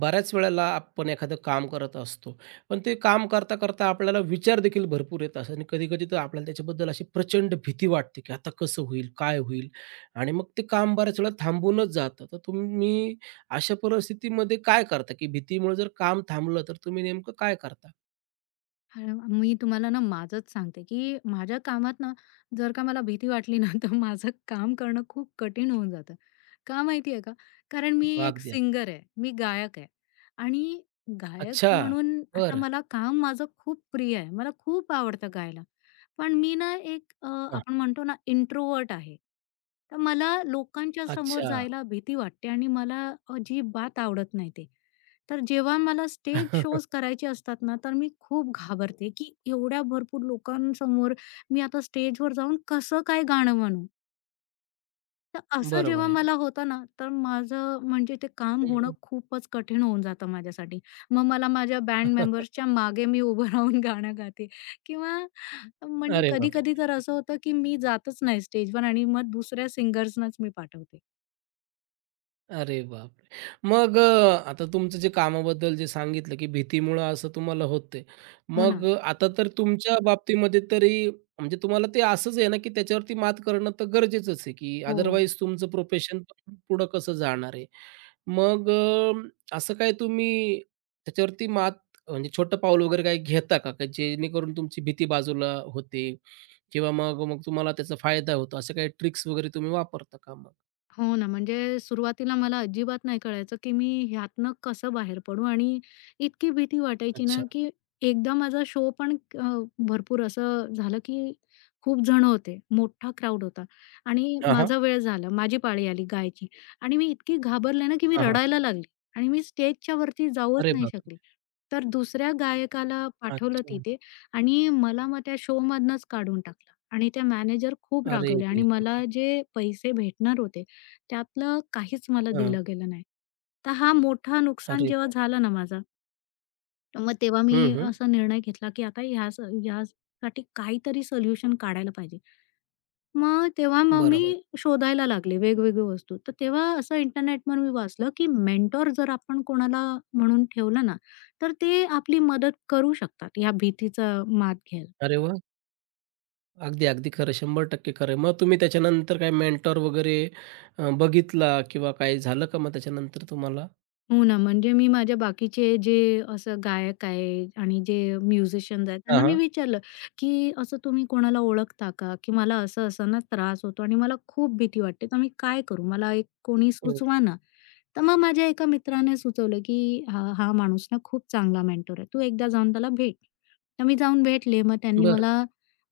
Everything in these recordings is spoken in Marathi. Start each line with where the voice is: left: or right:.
right: बऱ्याच वेळेला आपण एखादं काम करत असतो. पण ते काम करता, करता आपल्याला विचार देखील भरपूर येत असतात आणि कधी-कधी तर आपल्याला त्याच्याबद्दल अशी प्रचंड भीती वाटते, की आता कसं होईल? काय होईल? आणि मग ते काम बऱ्याच वेळा थांबूनच जातं. तर तुम्ही अशा परिस्थितीमध्ये काय करता? की भीतीमुळे जर काम थांबलं, तर तुम्ही नेमकं काय करता?
left: हां, मी तुम्हाला ना माझंच सांगते, की माझ्या कामात ना, जर का मला भीती वाटली ना, तर माझं काम करणं खूप कठीण होऊन जातं. का माहिती का? कारण मी
right: अगदी.
left: एक
right: अगदी.
left: सिंगर आहे, मी गायक आहे आणि गायक
right: अच्छा.
left: म्हणून आता
right: बरं.
left: मला काम माझं खूप प्रिय आहे. मला खूप आवडतं गायला. पण मी ना एक
right: हां.
left: आपण म्हणतो ना इंट्रोवर्ट आहे. तर मला लोकांच्या समोर
right: अच्छा.
left: जायला भीती वाटते आणि मला अजिबात आवडत नाही ते. तर जेव्हा मला स्टेज शोज करायचे असतात ना, तर मी खूप घाबरते, की एवढ्या भरपूर लोकांसमोर मी आता स्टेजवर जाऊन कसं काय गाणं म्हणू? तर असं
right: बरोबर
left: जेव्हा
right: आहे ना.
left: मला होतं ना, तर माझं म्हणजे ते काम होणं
right: हं.
left: खूपच कठीण होऊन जातं माझ्यासाठी. मग मला माझ्या बँड मेंबर्सच्या मागे मी उभं राहून गाणं गाते किंवा म्हणजे
right: अरे बापरे!
left: कधी-कधी तर असं होतं, की मी जातच नाही स्टेजवर आणि मग दुसऱ्या सिंगर्सनाच मी पाठवते.
right: अरे बापरे! मग आता तुमचं जे कामाबद्दल जे सांगितलं, की भीतीमुळं असं तुम्हाला होते,
left: हो
right: मग
left: ना.
right: आता तर तुमच्या बाबतीमध्ये तरी म्हणजे तुम्हाला ते असंच आहे ना, की त्याच्यावरती मात करणं तर गरजेचंच आहे, की
left: हो.
right: अदरवाईज तुमचं प्रोफेशन पण पुढं कसं जाणार आहे. मग असं काय तुम्ही त्याच्यावरती मात म्हणजे छोटं पाऊल वगैरे काही घेता का? का जेणेकरून तुमची भीती बाजूला होते किंवा मग मग तुम्हाला त्याचा फायदा होतो. अशा काही ट्रिक्स वगैरे तुम्ही वापरता का मग?
left: हो ना, म्हणजे सुरुवातीला मला अजिबात नाही कळायचं, की मी ह्यातनं कसं बाहेर पडू आणि इतकी भीती वाटायची ना,
right: अच्छा.
left: की एकदा माझा शो पण भरपूर असं झालं, की खूप जण होते, मोठा क्राउड होता आणि
right: हां, हां.
left: माझा वेळ झाला, माझी पाळी आली गायची आणि मी इतकी घाबरले ना, की मी रडायला लागली आणि मी स्टेजच्या वरती जाऊच
right: अरे
left: नाही
right: बापरे!
left: शकली. तर दुसऱ्या गायकाला पाठवलं
right: अच्छा.
left: तिथे आणि मला मग त्या शोमधनंच काढून टाकलं आणि त्या मॅनेजर खूप
right: अरे
left: रागवल्या
right: रे,
left: आणि
right: रे,
left: मला
right: रे!
left: जे पैसे भेटणार होते त्यातलं काहीच मला
right: हां.
left: दिलं गेलं नाही. तर हा मोठा नुकसान
right: अरे
left: जेव्हा
right: बाप!
left: झालं ना माझं, मग तेव्हा मी
right: हं, हं.
left: असा निर्णय घेतला, की आता ह्या यासाठी काहीतरी सोल्युशन काढायला पाहिजे. मग तेव्हा मग
right: बरोबर आहे.
left: मी शोधायला लागले वेगवेगळी वस्तू. तर तेव्हा असं इंटरनेटवर मी वाचलं, की मेंटॉर जर आपण कोणाला म्हणून ठेवलं ना, तर ते आपली मदत करू शकतात, ह्या भीतीचा मात घ्यायला.
right: अरे वाह! अगदी, अगदी खरं. 100% खरं आहे. मग तुम्ही त्याच्यानंतर काय मेंटॉर वगैरे बघितला किंवा काही झालं का मग त्याच्यानंतर तुम्हाला?
left: हो ना, म्हणजे मी माझ्या बाकीचे जे असं गायक आहे आणि जे म्युझिशियन्स आहेत
right: हां,
left: त्यांना मी
right: हां.
left: विचारलं, की "असं तुम्ही कोणाला ओळखता का? की मला असं-असं ना त्रास होतो आणि मला खूप भीती वाटते, तर मी काय करू? मला एक कोणी
right: हं.
left: सुचवा ना." तर मग माझ्या एका मित्राने सुचवलं, की "हा हा माणूस ना खूप चांगला मेंटर आहे. तू एकदा जाऊन त्याला भेट." तर मी जाऊन भेटले. मग त्यांनी
right: बरं.
left: मला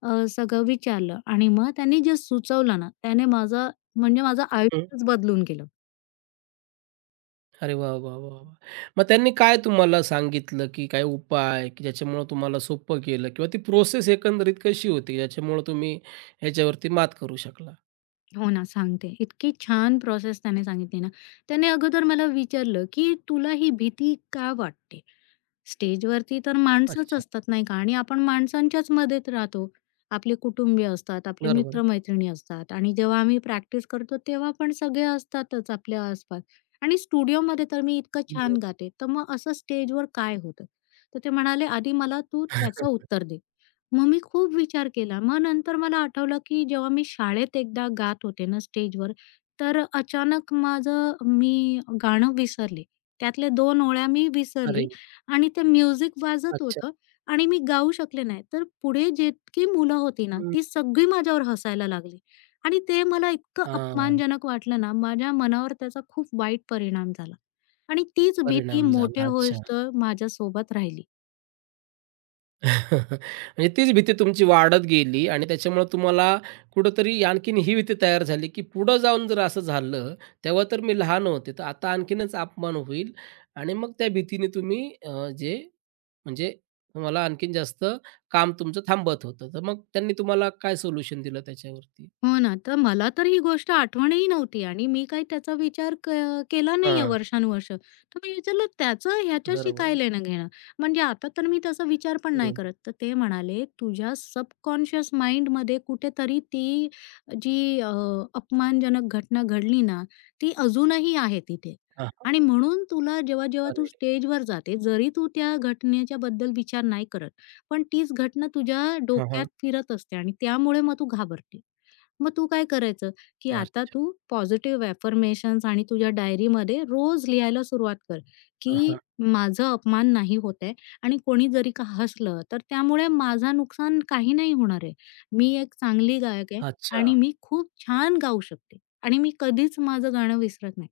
left: सगळं विचारलं आणि मग त्यांनी जे सुचवलं ना त्याने माझं म्हणजे माझं
right: हं.
left: आयुष्यच बदलून गेलं.
right: अरे वाह, वाह, वाह, वाह! मग त्यांनी काय तुम्हाला सांगितलं, की काय उपाय, की ज्याच्यामुळं तुम्हाला सोपं गेलं किंवा ती प्रोसेस एकंदरीत कशी होती, ज्याच्यामुळं तुम्ही ह्याच्यावरती मात करू शकला?
left: हो ना, सांगते. इतकी छान प्रोसेस त्याने सांगितली ना. त्याने अगोदर मला विचारलं, की "तुला ही भीती का वाटते?" स्टेजवरती तर माणसंच
right: अच्छा.
left: असतात, नाही का? आणि आपण माणसांच्याच मध्येत राहतो. आपले कुटुंबीय असतात, आपले
right: बरोबर आहे.
left: मित्र-मैत्रिणी असतात आणि जेव्हा आम्ही प्रॅक्टिस करतो, तेव्हा पण सगळे असतातच आपल्या आसपास. आणि स्टुडिओमध्ये तर मी इतकं छान
right: बरोबर.
left: गाते, तर मग असं स्टेजवर काय होतं? तर ते म्हणाले, "आधी मला तू त्याचं उत्तर दे." मग मी खूप विचार केला. मग नंतर मला आठवलं, की जेव्हा मी शाळेत एकदा गात होते ना स्टेजवर, तर अचानक माझं मी गाणं विसरले. त्यातल्या 2 ओळ्या मी
right: अरे!
left: विसरली आणि ते म्युझिक वाजत
right: अच्छा.
left: होतं आणि मी गाऊ शकले नाही. तर पुढे जितकी मुलं होती ना, ती सगळी माझ्यावर हसायला लागली आणि ते मला इतकं
right: हां,
left: अपमानजनक वाटलं ना, माझ्या मनावर त्याचा खूप वाईट परिणाम झाला आणि तीच भीती
right: परिणाम
left: मोठे
right: झाला. अच्छा.
left: होईस्तोवर माझ्यासोबत राहिली.
right: म्हणजे तीच भीती तुमची वाढत गेली आणि त्याच्यामुळे तुम्हाला कुठेतरी आणखीन ही भीती तयार झाली, की पुढं जाऊन जर असं झालं, तेव्हा तर मी लहान होते, तर आता आणखीनच अपमान होईल आणि मग त्या भीतीने तुम्ही जे म्हणजे तुम्हाला आणखीन जास्त काम तुमचं थांबत होतं. तर मग त्यांनी तुम्हाला काय सोल्युशन दिलं त्याच्यावरती?
left: हो ना, तर मला तर ही गोष्ट आठवणही नव्हती आणि मी काही त्याचा विचार क केला नाहीये
right: हां,
left: वर्षानुवर्षं. तर मी विचारलं, "त्याचं ह्याच्याशी
right: बरोबर
left: काय
right: आहे.
left: लेणं-देणं?" म्हणजे आता तर मी तसा विचार पण नाही
right: हं.
left: करत. तर ते म्हणाले, "तुझ्या सबकॉन्शियस माइंडमध्ये कुठेतरी ती जी अपमानजनक घटना घडली ना, ती अजूनही आहे तिथे
right: हां,
left: आणि म्हणून तुला जेव्हा-जेव्हा तू
right: अरे!
left: स्टेजवर जाते, जरी तू त्या घटनेच्या बद्दल विचार नाही करत, पण तीच घटना तुझ्या
right: हां,
left: डोक्यात
right: हां.
left: फिरत असते आणि त्यामुळे मग तू घाबरते." मग तू काय करायचं, की आता
right: अच्छा.
left: तू पॉझिटिव्ह अफर्मेशन्स आणि तुझ्या डायरीमध्ये रोज लिहायला सुरुवात कर,
right: हां,
left: की
right: हां.
left: माझा अपमान नाही होत आहे आणि कोणी जरी का हसलं, तर त्यामुळे माझा नुकसान काही नाही होणार आहे. मी एक चांगली गायक आहे
right: अच्छा.
left: आणि मी खूप छान गाऊ शकते आणि मी कधीच माझं गाणं विसरत नाही.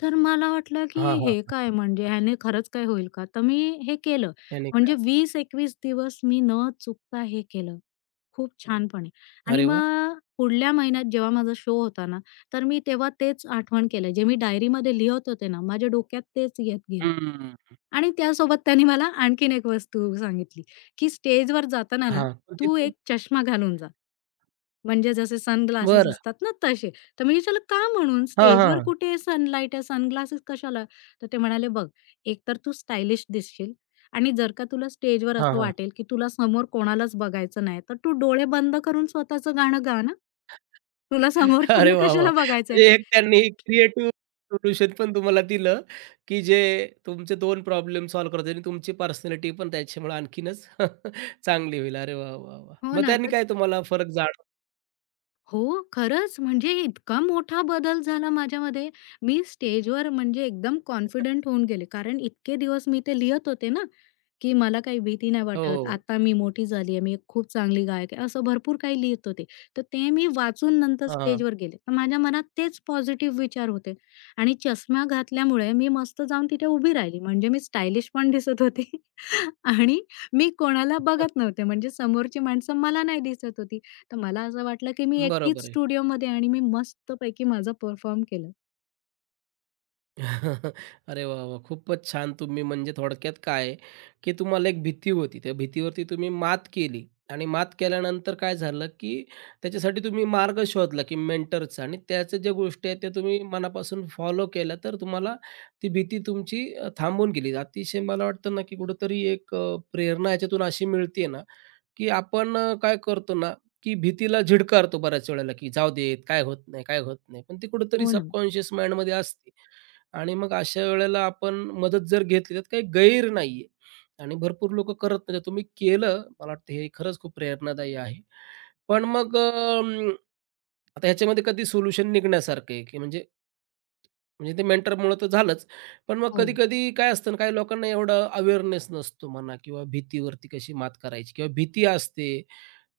left: तर मला वाटलं, की
right: हां, हां,
left: हे काय
right: हां.
left: म्हणजे ह्याने खरंच काय होईल का? तर मी हे केलं.
right: याने काय
left: म्हणजे 20-21 दिवस मी न चुकता हे केलं. खूप छानपणे. आणि
right: अरे वाह!
left: मग पुढल्या महिन्यात जेव्हा माझा शो होता ना, तर मी तेव्हा तेच आठवण केलं. जे मी डायरीमध्ये लिहत होते ना, माझ्या डोक्यात तेच येत गेलं.
right: हं.
left: आणि त्यासोबत त्यांनी मला आणखीन एक वस्तू सांगितली, की स्टेजवर जाताना ना,
right: हां. पण
left: तू
right: तिथे
left: एक चष्मा घालून जा. म्हणजे जसे सनग्लासेस
right: बरं.
left: असतात ना तसे. तर मी विचारलं, "का म्हणून?
right: हां,
left: स्टेजवर
right: हां,
left: कुठे सनलाईट आहे, सनग्लासेस कशाला?" तर ते म्हणाले, "बघ, एक तर तू स्टायलिश दिसशील आणि जर का तुला स्टेजवर
right: हां,
left: असं
right: हां.
left: वाटेल, की तुला समोर कोणालाच बघायचं नाही, तर तू डोळे बंद करून स्वतःचं गाणं गा ना. तुला
right: अरे
left: समोरच्यांना
right: वाह, वाह!
left: कशाला बघायचंय?"
right: म्हणजे एक त्यांनी क्रिएटिव्ह सोल्युशन पण तुम्हाला दिलं, की जे तुमचे 2 प्रॉब्लेम सॉल्व्ह करता येईल आणि तुमची पर्सनॅलिटी पण त्याच्यामुळे आणखीनच चांगली होईल. अरे वाह, वाह, वाह!
left: हो
right: मग
left: ना.
right: त्यांनी
left: तर
right: काय तुम्हाला फरक जाण
left: हो, खरंच म्हणजे इतका मोठा बदल झाला माझ्यामध्ये. मी स्टेजवर म्हणजे एकदम कॉन्फिडंट होऊन गेले. कारण इतके दिवस मी ते लिहत होते ना, की मला काही भीती नाही
right: हो,
left: वाटत.
right: हो.
left: आता मी मोठी झाली आहे, मी एक खूप चांगली गायक आहे, असं भरपूर काही लिहित होते. तर ते मी वाचून नंतर
right: हां.
left: स्टेजवर गेले. तर माझ्या मनात तेच पॉझिटिव्ह विचार होते आणि चष्मा घातल्यामुळे मी मस्त जाऊन तिथे उभी राहिली. म्हणजे मी स्टायलिश पण दिसत होते आणि मी कोणाला बघत नव्हते. म्हणजे समोरची माणसं मला नाही दिसत होती. तर मला असं वाटलं की मी एकटीच
right: बरोबर आहे.
left: स्टुडिओमध्ये आणि मी मस्तपैकी माझा परफॉर्म केलं.
right: अरे वाह, वाह! खूपच छान. तुम्ही म्हणजे थोडक्यात काय की तुम्हाला एक भीती होती. त्या भीतीवरती तुम्ही मात केली आणि मात केल्यानंतर काय झालं, की त्याच्यासाठी तुम्ही मार्ग शोधला, की मेंटरचा आणि त्याच्या ज्या गोष्टी आहेत, त्या तुम्ही मनापासून फॉलो केल्या. तर तुम्हाला ती भीती तुमची थांबून गेली. अतिशय मला वाटतं ना, की कुठेतरी एक प्रेरणा याच्यातून अशी मिळते ना, की आपण काय करतो ना, की भीतीला झिडकारतो बऱ्याच वेळेला, की जाऊ देत, काय होत नाही, काय होत नाही. पण ती कुठेतरी
left: हो ना.
right: सबकॉन्शियस माइंडमध्ये असते आणि मग अशा वेळेला आपण मदत जर घेतली, त्यात काही गैर नाहीये आणि भरपूर लोकं करत नाही. तर तुम्ही केलं, मला वाटतं हे खरंच खूप प्रेरणादायी आहे. पण मग आता ह्याच्यामध्ये कधी सोल्युशन निघण्यासारखं आहे, की म्हणजे म्हणजे ते मेंटरमुळं तर झालंच. पण मग
left: हो.
right: कधी-कधी काय असतं ना, काही लोकांना एवढा अवेअरनेस नसतो म्हणा किंवा भीतीवरती कशी मात करायची किंवा भीती असते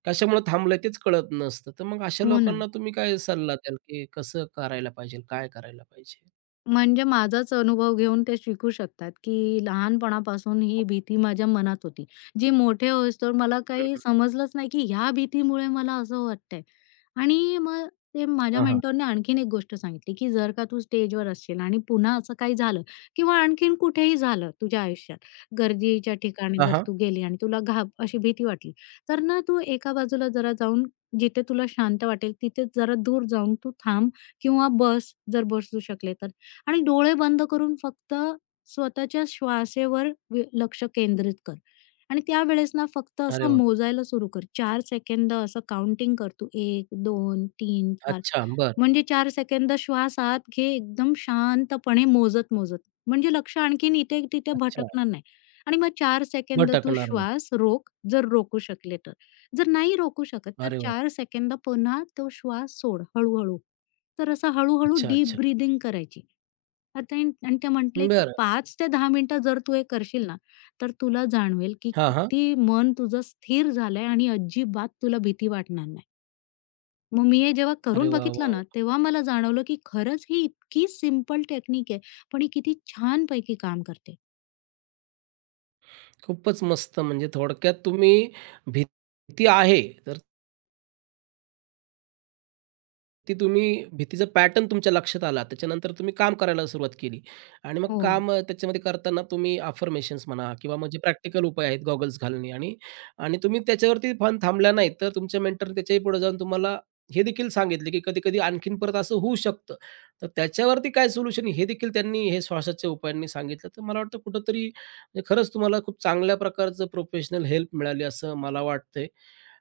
right: कशामुळे थांबलंय तेच कळत नसतं. तर मग अशा
left: हो ना.
right: लोकांना तुम्ही काय सल्ला द्याल, की कसं करायला पाहिजे? काय करायला पाहिजे?
left: म्हणजे माझाच अनुभव घेऊन ते शिकू शकतात, की लहानपणापासून ही भीती माझ्या मनात होती. जी मोठे होईस्तोवर मला
right: हं,
left: काही
right: हं.
left: समजलंच नाही, की ह्या भीतीमुळे मला असं वाटतंय. आणि मग ते माझ्या
right: हां, हां.
left: मेंटॉरने आणखीन एक गोष्ट सांगितली, की जर का तू स्टेजवर असशील आणि पुन्हा असं काही झालं किंवा आणखीन कुठेही झालं तुझ्या आयुष्यात, गर्दीच्या ठिकाणी जर
right: हां,
left: तू गेली आणि तुला घाब अशी भीती वाटली, तर ना तू एका बाजूला जरा जाऊन जिथे तुला शांत वाटेल तिथेच जरा दूर जाऊन तू थांब किंवा बस जर बसू शकले तर. आणि डोळे बंद करून फक्त स्वतःच्या श्वासेवर व लक्ष केंद्रित कर. आणि त्यावेळेस ना फक्त
right: अरे
left: असं
right: वाह!
left: मोजायला सुरू कर. चार सेकंद असं काउंटिंग कर तू 1, 2, 3, 4
right: अच्छा. बरं.
left: म्हणजे 4 सेकंद श्वास आत घे एकदम शांतपणे मोजत-मोजत. म्हणजे लक्ष आणखीन इथे-तिथे
right: अच्छा.
left: भटकणार नाही. आणि मग 4 सेकंद तू
right: भटकणार नाही.
left: श्वास रोक, जर रोकू शकले तर. जर नाही रोकू शकत तर
right: अरे वाह!
left: 4 सेकंद पुन्हा तो श्वास सोड हळू तर असं हळू
right: अच्छा,
left: डीप
right: अच्छा.
left: ब्रीथिंग करायची. आता आणि आणि ते म्हटले, की
right: बरं.
left: 5 ते 10 मिनिटं जर तू हे करशील ना, तर तुला जाणवेल, की
right: हां, हां.
left: किती मन तुझं स्थिर झालंय आणि अजिबात तुला भीती वाटणार नाही. मग मी हे जेव्हा
right: अरे
left: करून
right: वाह, वाह,
left: बघितलं ना,
right: वाह!
left: तेव्हा मला जाणवलं, की खरंच ही इतकी सिंपल टेक्निक आहे, पण ही किती छानपैकी काम करते.
right: खूपच मस्त. म्हणजे थोडक्यात तुम्ही भीती आहे तर ती तुम्ही भीतीचा पॅटर्न तुमच्या लक्षात आला. त्याच्यानंतर तुम्ही काम करायला सुरुवात केली आणि मग
left: हो.
right: काम त्याच्यामध्ये करताना तुम्ही अफर्मेशन्स म्हणा किंवा म्हणजे प्रॅक्टिकल उपाय आहेत गॉगल्स घालणे आणि आणि तुम्ही त्याच्यावरती पण थांबला नाही, तर तुमच्या मेंटरने त्याच्याही पुढे जाऊन तुम्हाला हे देखील सांगितले, की कधी-कधी आणखीन परत असं होऊ शकतं. तर त्याच्यावरती काय सोल्युशन हे देखील त्यांनी हे श्वासाच्या उपायांनी सांगितलं. तर मला वाटतं कुठेतरी म्हणजे खरंच तुम्हाला खूप चांगल्या प्रकारचं प्रोफेशनल हेल्प मिळाली असं मला वाटतंय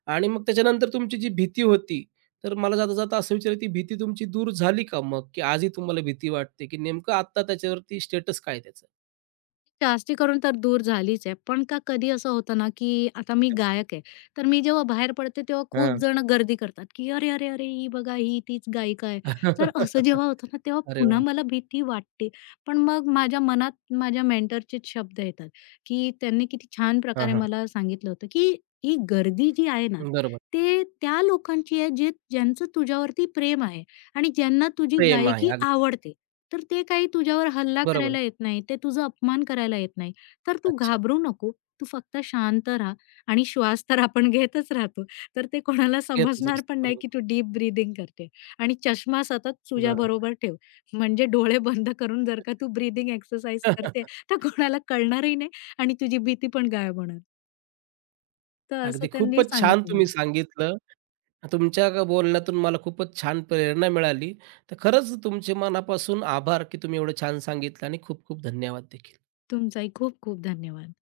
right: आणि मग त्याच्यानंतर तुमची जी भीती होती तर मला जाता जाता असं विचारायची भीती तुमची दूर झाली का मग? की आजही तुम्हाला भीती वाटते, की नेमकं आत्ता त्याच्यावरती स्टेटस काय त्याचं?
left: जास्ती करून तर दूर झालीच आहे. पण का कधी असं होतं ना, की आता मी गायक आहे. तर मी जेव्हा बाहेर पडते तेव्हा खूप
right: हां.
left: जण गर्दी करतात, की "अरे, अरे, अरे! ही बघा ही तीच गायिका आहे." तर असं जेव्हा होतं ना, तेव्हा
right: अरे
left: पुन्हा
right: वाह!
left: मला भीती वाटते. पण मग माझ्या मनात माझ्या मेंटरचेच शब्द येतात, की त्यांनी किती छान
right: हां,
left: प्रकारे
right: हां.
left: मला सांगितलं होतं, की "ही गर्दी जी आहे ना,
right: बरोबर.
left: ते त्या लोकांची आहे जे ज्यांचं तुझ्यावरती प्रेम आहे आणि ज्यांना तुझी
right: प्रेम आहे.
left: गायकी
right: अगदी
left: आवडते." तर ते काही तुझ्यावर हल्ला
right: बरोबर.
left: करायला येत नाही, ते तुझा अपमान करायला येत नाही. तर तू
right: अच्छा.
left: घाबरू नको. तू फक्त शांत राहा आणि श्वास तर आपण घेतच राहतो. तर ते कोणाला
right: येतच
left: समजणार पण
right: असतं.
left: नाही
right: बरोबर.
left: की तू डीप ब्रीथिंग करते आणि चष्मा सतत
right: बरोबर.
left: तुझ्याबरोबर ठेव. म्हणजे डोळे बंद करून जर का
right: अच्छा.
left: तू ब्रीथिंग एक्सरसाइज करते, तर कोणाला कळणारही नाही आणि तुझी भीती पण गायब होणार. तर असं
right: अगदी
left: त्यांनी
right: खूपच छान
left: सांगितलं
right: तुम्ही
left: मला.
right: सांगितलं. तुमच्या ग बोलण्यातून मला खूपच छान प्रेरणा मिळाली. तर खरंच तुमचे मनापासून आभार, की तुम्ही एवढं छान सांगितलं आणि खूप खूप धन्यवाद देखील.
left: तुमचाही खूप खूप धन्यवाद.